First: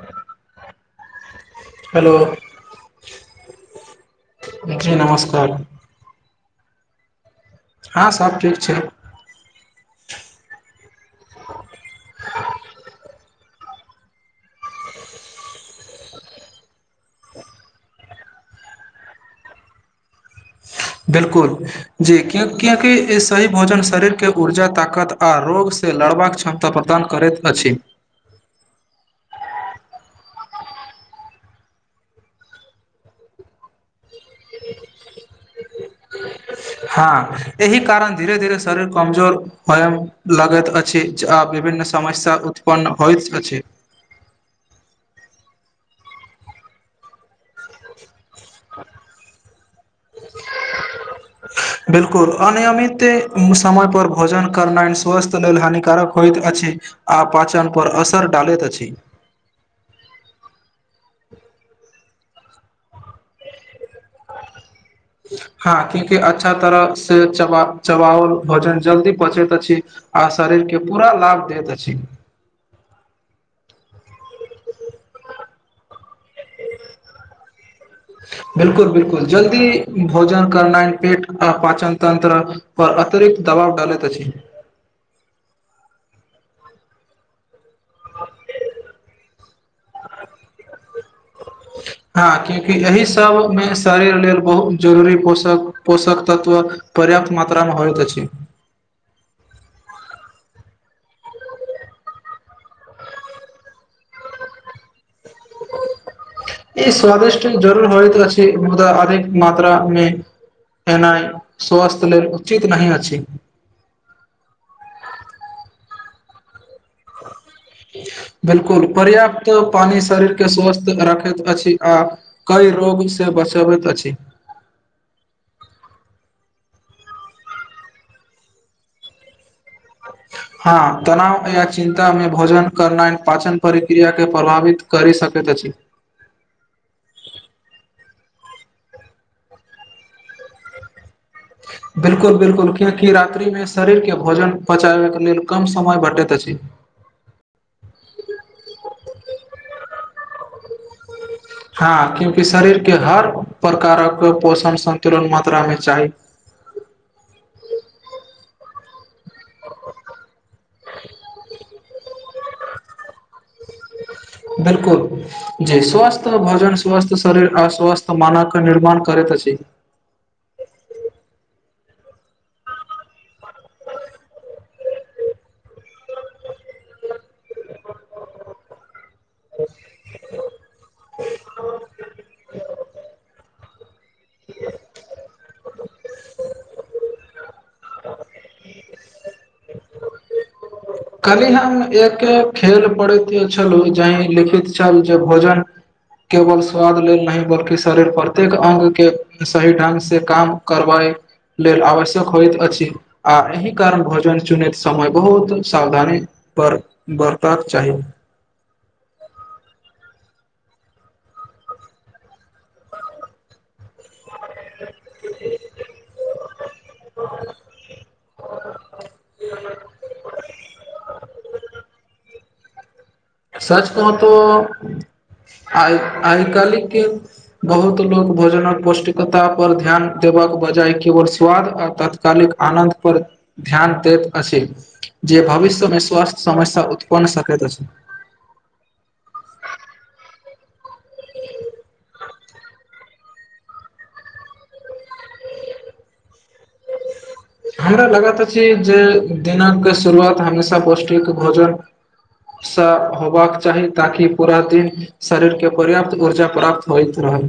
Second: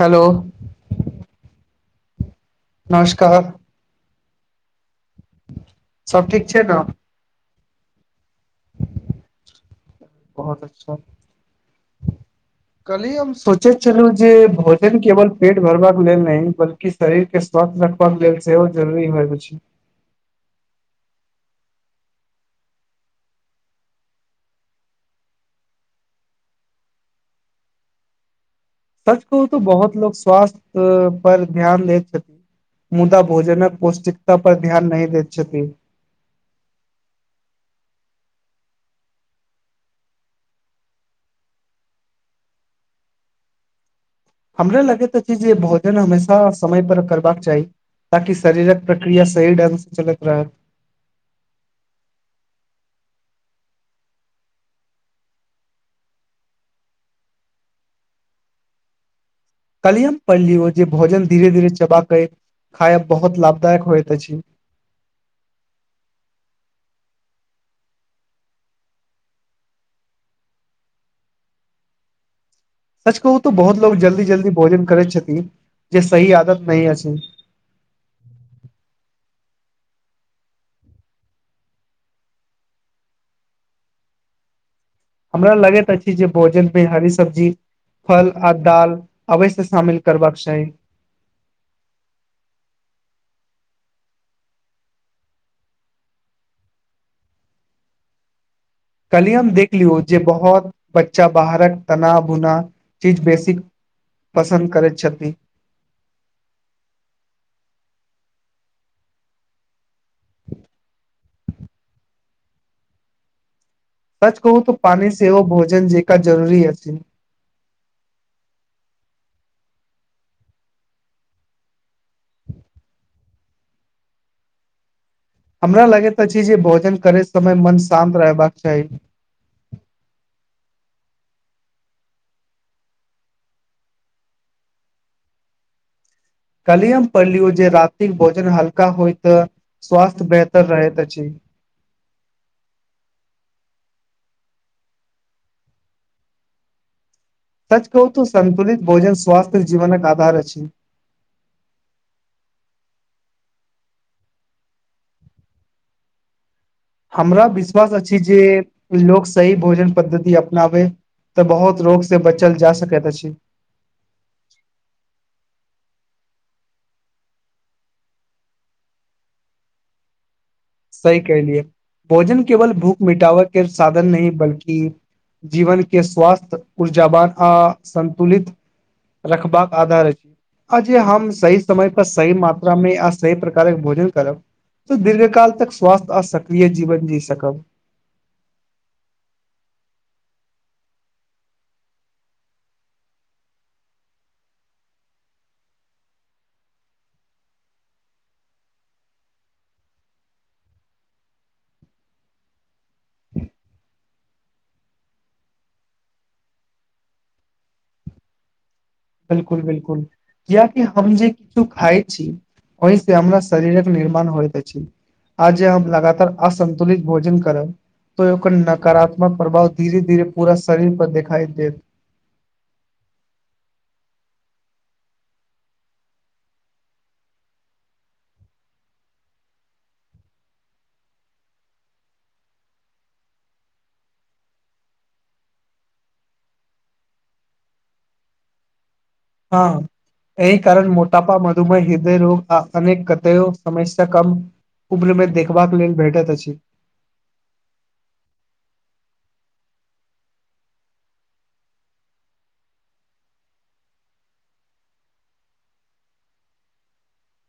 hello hello नमस्कार जी नमस्कार अ छै ने हँ सब ठीक छै बहुत अच्छा कली हम सोचे छलु जे भोजन केवल पेट भरबाक लेल न बल्कि शरीर के स्वास्थ ल छै जररी होइ छै बिलकुल जी क्याकि ई सही भोजन शरीरके ऊर्जा ताकत आओर रोग से लड़बाक क्षमता प्रदान करैत अछि सच कहू तऽ बहुत लोको स्वास्थ्य पर ध्यान लैत छथिन मुदा भोजनक पौष्टिकता पर ध्यान नहि दैत छथि हँ एहि कारण धीरे धीरे शरीर कमजोर होएमे लगैत अछि विभिन्न समस्या उत्पन्न होइइत छै हमराे लगैत अछि जे भोजन हमेशा समयपर करबाक चाही ताकि शरीरक प्रक्रिया सही ढंग से चलत रह बिलकुल अनियमित समय पर भोजन करनाइ स्वस्थ लेल हानिकारक होयत अछि आ पाचन पर असर डालैत छी कलियम पढ़ लियौ जे भोजन धीरे धीरे चबा के खायब बहुत लाभदायक होइत अछि हँ क्यूंकि अच्छा तरह से च चबओल भोजन जल्दी पहुचैत अछि आ शरीरके पूरा लाभ दैत अछि सच कहू तऽ बहुत लोग जल्दी जल्दी भोजन करै छथि जे सह आदत नहि अछि बिल्कुल बिल्कुल जल्दी भोजन करनाइ पेट आ पाचन तंत्र पर अतिरिक्त दबाव डालैत अछि हमरा लगैत अछि जे भोजनमे हरी सब्जी फल आ दाल अव्य हँ क्यूकि एहिह सबमे शरीर लेल बहुत जरूरी पोषक पोषक तत्व पर्याप्त मात्रामे होइत अछि कलि देख लियौ जे बहुत बच्चा बाहरक तना भुना चीज बेसिक पसन्द करैत छथिन ई स्वादिष्ट जरूर होइतऽ छै मुदा अधिक मात्रा मे एनाइ स्वस्थ लेल उचित नहि अछि सच कहू त पानि सेव भोजन जेका जरूरी अछि बिलकुल पर्याप्त पानि शरीर के स्वस्थ रखैत अछि आ कई रोग से बचबैत अछि हमरा लगैत अछि जे भोजन करैत समय मन शान्त रहबाक चाही हँ तनावमे या चिन्तामे भोजन करनाइ पाचन प्रक्रियाकेँ प्रभावित करि सकैत अछि कलिहम पढ़लिऔ जे रातिक भोजन हल्का होइ तऽ स्वास्थ बेहतर रह तऽची बिल्कुल बिल्कुल कियकि रात्रिमे शरीरके भोजन पचाबैके लेल कम समय भेटैत अछि सच कहू त सन्तुलित भोजन स्वास्थ्य जीवनक आधार अछि हँ क्यूंकि शरीर के हर प्रकारक पोषण संन्तुलन मात्रामे चाही हमरा विश्वास अछि जे लोक सही भोजन पद्धति अपनाबै तऽ बहुत रोगसँ बचल जा सकैत अछि बिलकुल जी स्वस्थ भोजन स्वस्थ शरीर आ स्वस्थ मानक निर्माण करय अछि सही कलिय भोजन केवल भूख मिटाव के साधन नहि बल्कि जीवन के स्वास्थय ऊर्जावान आ संन्तुलित रखबाक आधार अछि अ जे हम सहि समय पर सहि मात्रा मे य सही प्र भोजन करब दीर्घ काल तक स्वास्थ्य आ सक्रिय जीवन जी सकब कहली हम एक खेल पढ़ैत छलहुँ जहि लिखित छल जे भोजन केवल स्वाद लेल नहि बल्कि शरीर प्रत्येक अङ्ंग के सही ढ्ंग से काम करबाए लेल आवश्यक होइत अछि आ एहि कारण भोजन चुनैत समय बहुत सावधानी बर बरतबाक चाही बिलकुल बिलकुल कियकि हम जे किछु खाइ छी ओहि से हमरा शरीरक निर्माण होइत छीी आज हम लगातार असन्तुलित भोजन करब त ओकर नकारात्मक प्रभाव धीरे धीरे पूरा शरीर पर दिखाई देत सच कहो तो आइ आइ कालि के बहुत लोगों भोजनक पौष्टिकता पर ध्यान दे बजाय केवल स्वाद आ तात्कालिक आनन्द पर ध्यान दैत अछि जे भविष्यमे स्वस्थ्य समय उतपन्न सक छै हँ एहि कारण मोटापा मधुमेह हृदय रोग अनेक कतयो समस्य कम उम्रमे देखबाक लेल भेटैत अछि हमरा लगा तऽ अछि जे दिनक शुरुआत हमेशा पौष्टिक भोजन सँ होबाक चाही ताकि पूरा दिन शरीरके पर्याप्त ऊर्जा प्राप्त होइत रहय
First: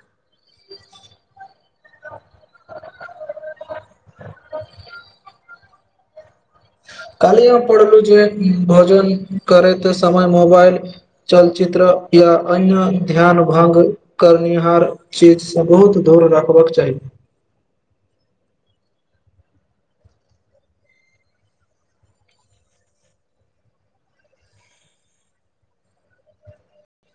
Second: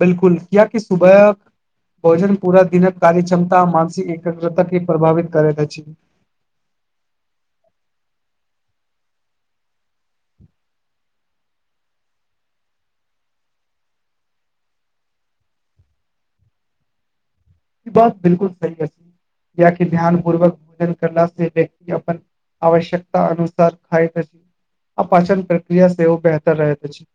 बिलकुल किया कि सुबह भोजन पूरा दिनक कार्य क्षमता मानसिक एकाग्रता के प्रभावित करैत अछि कालहि हम पढ़लु जे भोजन करैत समय मोबाइल चलचित्र या अन्य ध्यान भंग करनिहार चीज से बहुत दूर रखबाक चाही ई बात बिलकुल सहि अछि किया कि ध्यान पूर्वक भोजन करला से व्यक्ति अपन आवश्यकता अनुसार खायत अछी आ पाचन प्रक्रिया सेहो बेहतर रहत अछी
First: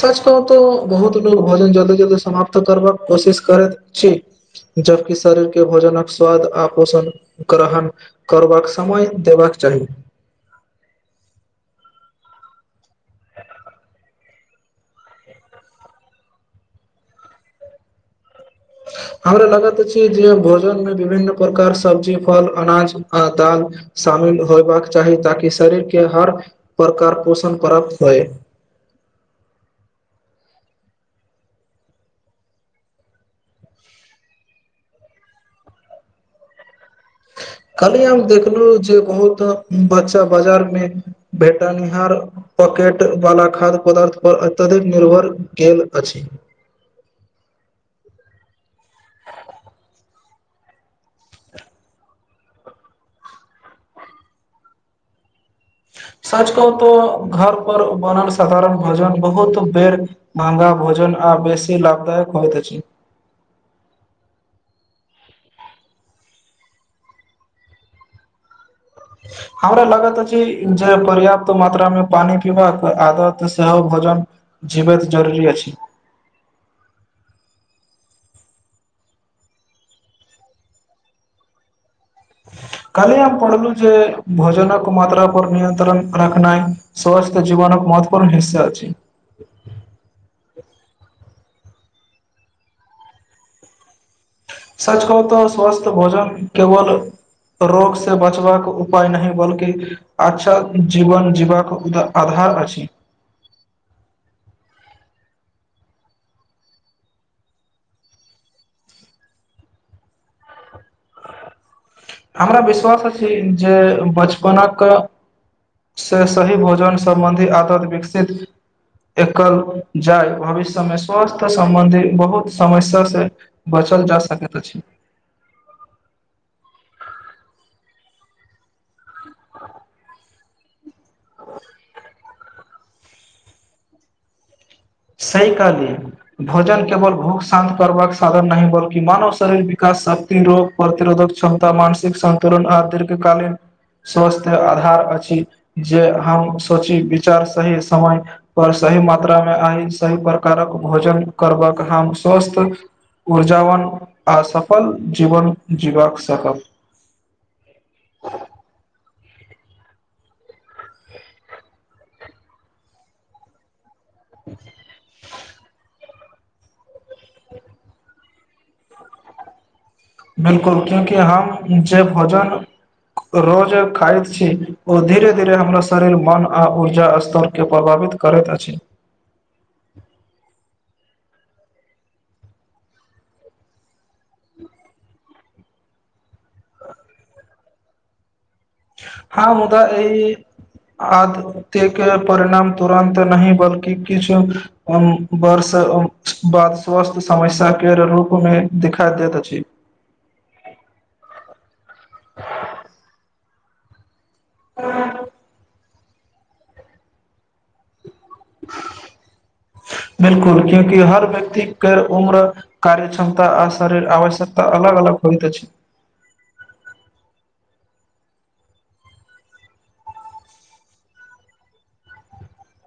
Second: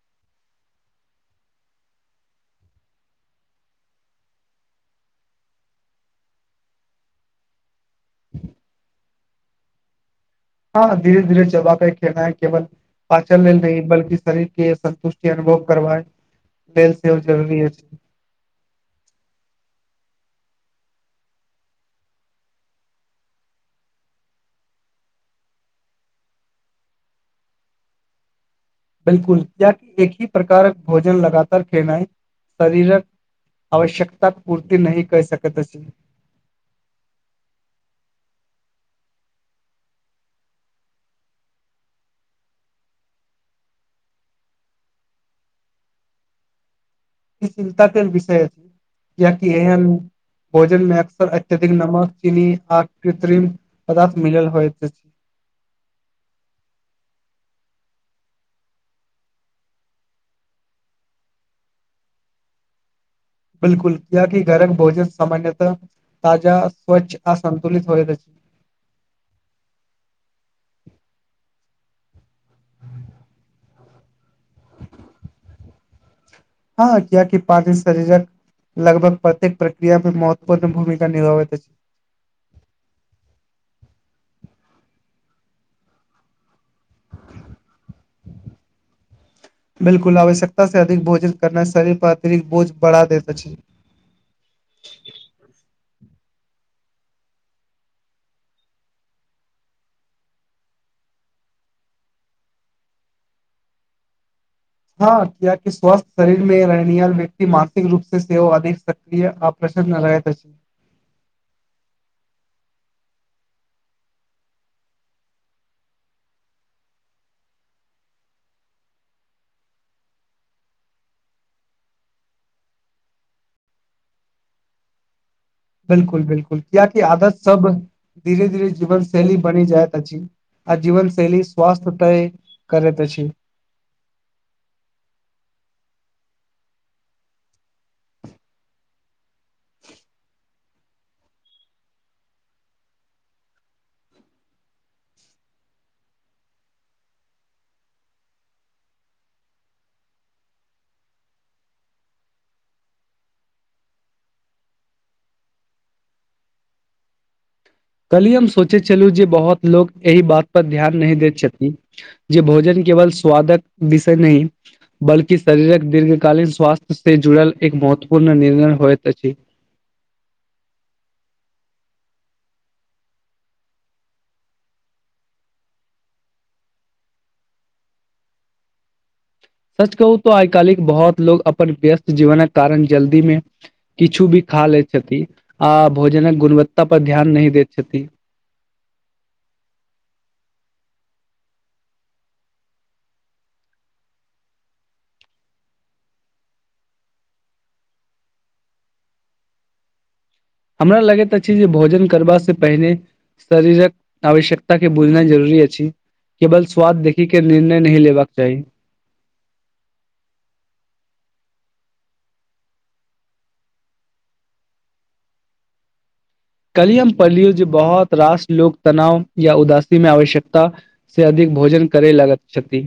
सच कहु तऽ बहुत लोग भोजन जल्दी-जल्दी समाप्त करबाक कोशिश करैत अछी जबकि शरीरके भोजनक स्वाद आ पोषण ग्रहण करबाक समय देबाक चाही हँ धीरे धीरे चबाके खेनाइ केवल पाचन लेल नहि बलकि शरीर के संन्तुष्टि अनुभव करवाए लेन सेहो जरूरी अछी हमरा लागत अछी जे भोजन में विभिन्न प्रकार सब्जी फल अनाज दाल शामिल होयबाक चाही ताकि शरीरके हर प्रकार पोषण करत ह बिलकुल कियाक एक ही प्रकार भोजन लगातार खेनाइ शरीरक आवश्यकता पूर्ति नहि कअ सकत अछि कहली हम देखलु जे बहुत बच्चा बाजार मे भेटनिहार पॉकेटवाला खाद्य पदार्थ पर अत्यधिक निर्भर भेल अछि इ चिन्ताके विषय यै कियाकी एहेन भोजन मे अक्सर अत्यधिक नमक चीनी आ कृत्रिम पदार्थ मिलल होइत अछि [inaudible] सझ कहु त घर पर बनल साधारण भोजन बहुत बेर महंगा भोजन आ बेसी लाभदायक होइत अछी बिलकुल कियाकि घरक भोजन सामान्यतः ताजा स्वच्छ आ सन्तुलित होइत अछी [inaudible] हमरा लागत अछी जे पर्याप्त मात्रा मे पानी पीबाक आदत सेहो भ जल जीबैत जरुरी अछि हँ कियाकि पानी शरीरक लगभग प्रत्येक प्रक्रिया मे महत्वपूर्ण भूमिका निभाबैत अछि काली हम पढ़लु जे भोजन क मात्रा पर नियंत्रण राखनाइ सहस्त जीवनक महत्वपूर्ण हिस्सा छै बिलकुल आवश्यकता से अधिक भोजन करना शरीर पर अतिरिक्त बोझ बढ़ा दैत अछि सच कहू तऽ स्वस्थ भोजन केवल रोग से बचबाक उपाय नहि बल्कि अच्छा जीवन जीवक आधार भार अछी [inaudible] हँ कियाकी [unintelligible] स्वस्थ शरीर मे रहनिहाराल व्यक्ति मानसिक रूप से सेव अधिक सक्रिय आ नहि रहै त अछी हमरा विश्वास अछि जे बचपनक से सही भोजन सम्बन्धी आदत विकसित एकल जाय भविष्य मे स्वास्थ्य सम्बन्धी बहुत समस्या से बच चल जा सकैत अछी [inaudible] बिलकुल बिलकुल किया की आदत सब धीरे धीरे जीवन शैली बनी जायत अछी आ जीवनशैली स्वस्थ्य तय करै त अछी सही कहलियै भोजन केवल भूख शान्त करबाक साधन नहि बल्कि मानव शरीर विकास शक्ति रोग प्रतिरोधक क्षमता मानसिक सन्तुलन आ दीर्घकालीन स्वस्थ आधार अछि जे हम सोची विचार सही समय कर सक सही मात्रा मे आ सही प्रकारक भोजन करबाक हम स्वस्थ ऊर्जावान आसफल जीवन जीवाक सकब [inaudible] कली हम सोचे छलु जे बहुत लोक एहि बात पर ध्यान नहि दैत छथि जे भोजन केवल स्वादक विषय नहि बल्कि शरीरक दीर्घ तत्कालीन स्वास्थ्य से जुड़ल एक महत्वपूर्ण निर्णय होइत अछि बिलकुल क्यूकि हम जेे भोजन रोज खाइत छी ओ धीरे धीरे हमरा शरीर मन आ ऊर्जा स्तर के प्रभाव करैत अछि [inaudible] सच कहू त आइ कालिक बहुत लोग अपन व्यस्त जीवनक कारण जल्दी मे किछु भी खा लै छथि आ भोजनक गुणवत्ता पर ध्यान नहि दैत छथि हँ मुदा ई आदत के परिणाम तुरन्त नहि बल्कि किछु बर्ष बाद स्वास्थ्य समस्या के रूप मे दिखा दैत अछि हमरा लगैत अछि जे भोजन करबा से पहिने शरीरक आवश्यकता के बुझना जरूरी अछि केवल स्वाद देखी के निर्णय नहि लेबाक चाही बिलकुल क्यूकि हर व्यक्ति के उम्र कार्य क्षमता आ शरीर आवश्यकता अलग अलग होइत अछी कलियम पलियौजै बहुत रास लोक तनाव या उदासी मे आवश्यकता से अधिक भोजन करै लागत छथि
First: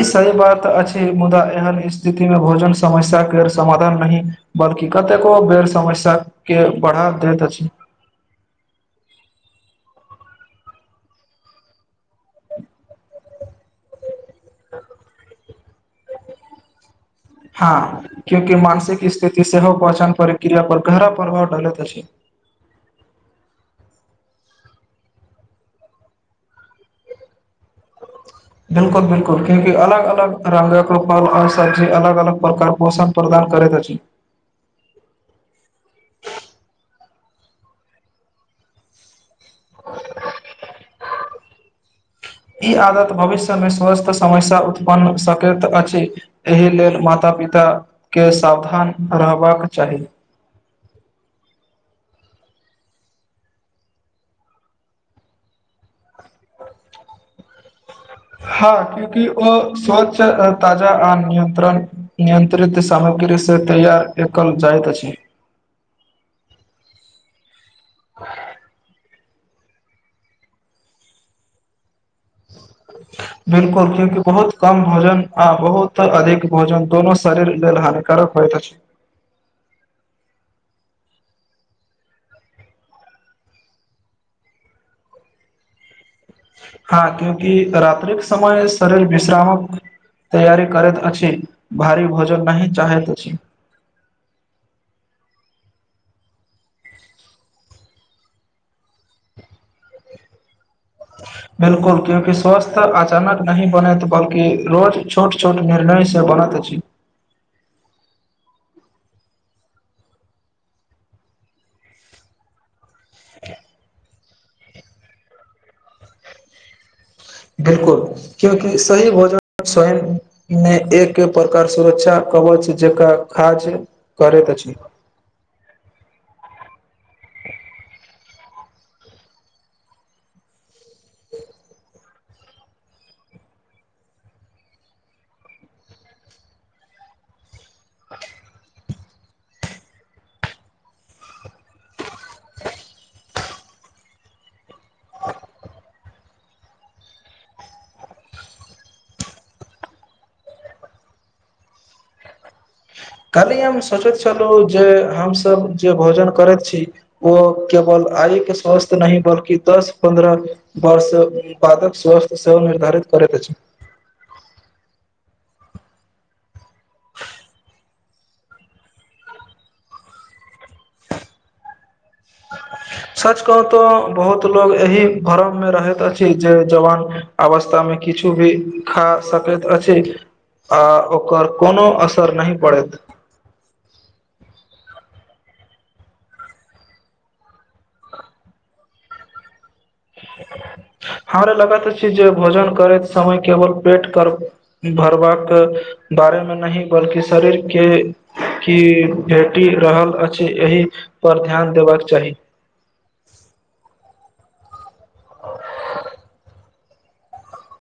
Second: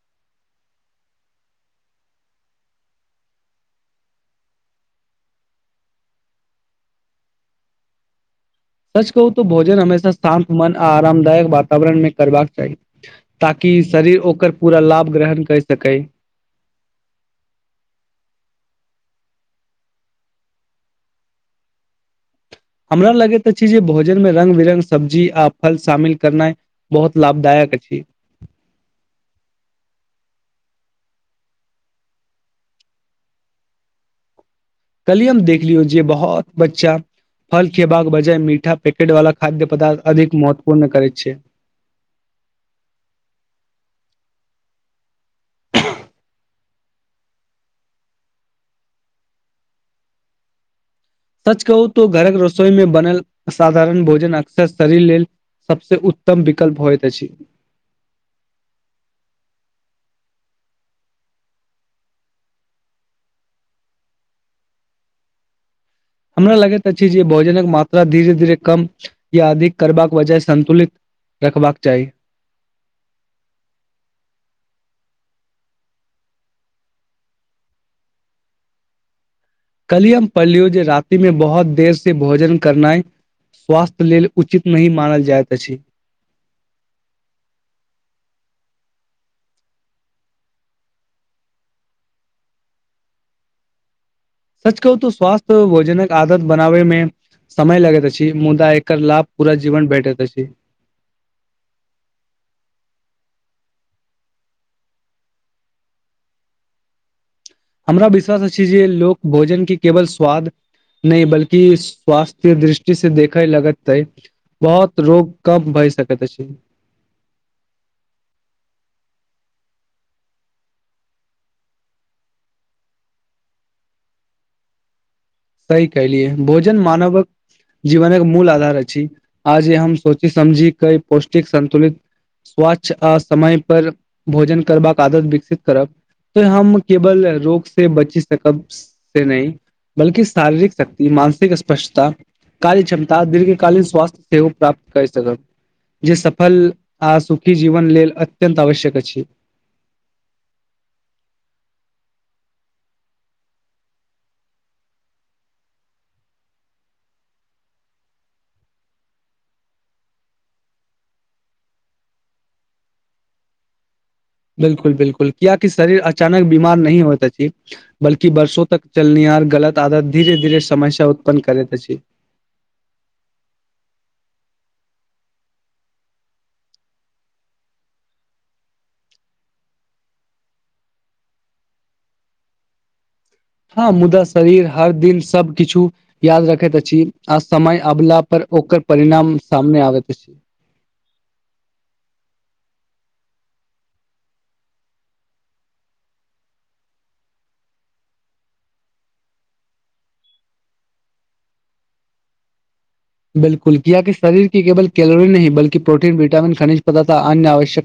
ई सही बात अछि मुदा एहन स्थिति मे भोजन समस्या के समाधान नहि बद कि कतेको बेर समस्या के बढ़ा दैत अछि [inaudible] सच कहू तो भोजन हमेशा शान्त मन आ आरामदायक वातावरणमे करबाक चाही ताकि शरीर ओकर पूरा लाभ ग्रहण कै सकै हँ क्यूकि मानसिक स्थिति सेहो पहचान परक्रिया पर गहरा प्रभाव डिलैत अछी हमरा लगैत अछि जे भोजन मे रङंग बिरंग सब्जी आ फल शामिल करनाइ बहुत लाभदायक क छी बिलकुल बिलकुल क्यंि अलग अलग रंग कृपालल आओ सब्जी अलग अलग प्रकार पोषण प्रदान करैत अछी [inaudible] कलि हम देखलियौ जे बहुत बच्चा फल खेबाक बजाय मीठा पैकेट वाला खाद्य पदार्थ अधिक महत्वपूर्ण करै छै ई आदत भविष्यमे स्वस्थ समस्या उत्पन्न सकैत अछि एहि लेल माता पिताके सावधान रहबाक चाही सच कहू तो घरक रसोई मे बनल असाधारण भोजन अक्सर शरीर लेल सबसे उत्तम विकल्प होइत अछि हँ क्युकि ओ स्वच्छ ताजा आ नंत्रण नियंत्रित साहब ओकरेसे तैयार एकल जाइत अछि हमरा लगैत अछि जे भोजनक मात्रा धीरे धीरे कम या अधिक करबाक वजह सन्तुलित रखबाक चाही बिलकुल क्यूंकि बहुत कम भोजन आ बहुत अधिक भोजन दोनो शरीर लेल हानिकारण होइत अछी कलियम पलियौजे राति में बहुत देर से भोजन करनाइ स्वास्थ्य लेल उचित नहि मानल जाइत अछि हँ क्यूंकि रात्रिक समय शरीर विश्रामक तैयारी करैत अछि भारी भोजन नहि चाहैत अछि सच कहू तो स्वासथ्य भोजनक आदत बनाबेमे समय लगैत अछि मुदा एकर लाभ पूरा जीवन भेटैत अछि बिलकुल क्यूंकी स्वास्थ अचानक नहिबनैत बल्कि रोज छोट छोट निर्णय से बनत अछि हमरा विश्वास अछि जे लोक भोजन के केवल स्वाद नहि बल्कि स्वास्थ्य दृष् कि से देखै लगैतै बहौत रोग कम भए सकैत अछि बिलकुल क्यूंकि सही भोजन स्वयंमे एक प्रकार सुरक्षा कवच जेका खाज करैत अछी सही कहलियए भोजन मानवक जीवनक मूल आधार अछि आज हम सोची समझी कई पौष्टिक संन्तुलित स्वच्छ आ समय पर भोजन करबाक आदत विकसित करब ते हम केवल रोग से बची सकब से नहि बल्कि शारीरिक शक्ति मानसिक स्पष्टता कारी क्षमता दीर्घ कालीन स्वासथ्य सेहो प्राप्त कैर सकब जे सफल आ सुखी जीवन लेल अत्यन्त आवश्यक अछि [inaudible] कलही हम सोचैत छलौ जे हमसब जे भोजन करैत छी ओ केवल आयके स्वस्थ नहि बल्कि दस पन्द्रह वर्ष बादक स्वस्थ सेहो निर्धारित करैत अछी [inaudible] बिलकुल बिलकुल कियाक शरीर अचानक बीमार नहि होत अछी बल्कि बर्षो तक चलनीया गलत आदत धीरे धीरे समय सँ उत्पन्न करैत अछि सच कहु तऽ बहुत लोग एहि भरम मे रहैत अछि जे जवान अवस्था मे किछु भी खा सकैत अछि आ ओकर कोनो असर नहि पड़त हँ मुदा शरीर हर दिन सबकिछु याद रखैत अछि आ समय अबला पर ओकर परिणाम सामने आबैत अछि हमरे लगैत अछी जे भोजन करैत समय केवल पेट कर भरबाक बारेमे नहि बल्कि शरीरके की भेटी रहल अछि एहि पर ध्यान देबाक चाही बिल्कुल किया की शरीरके केवल कैलोरी नहि बल्कि प्रोटीन विटामिन खनिज पदार्थ आअन्य आवश्यक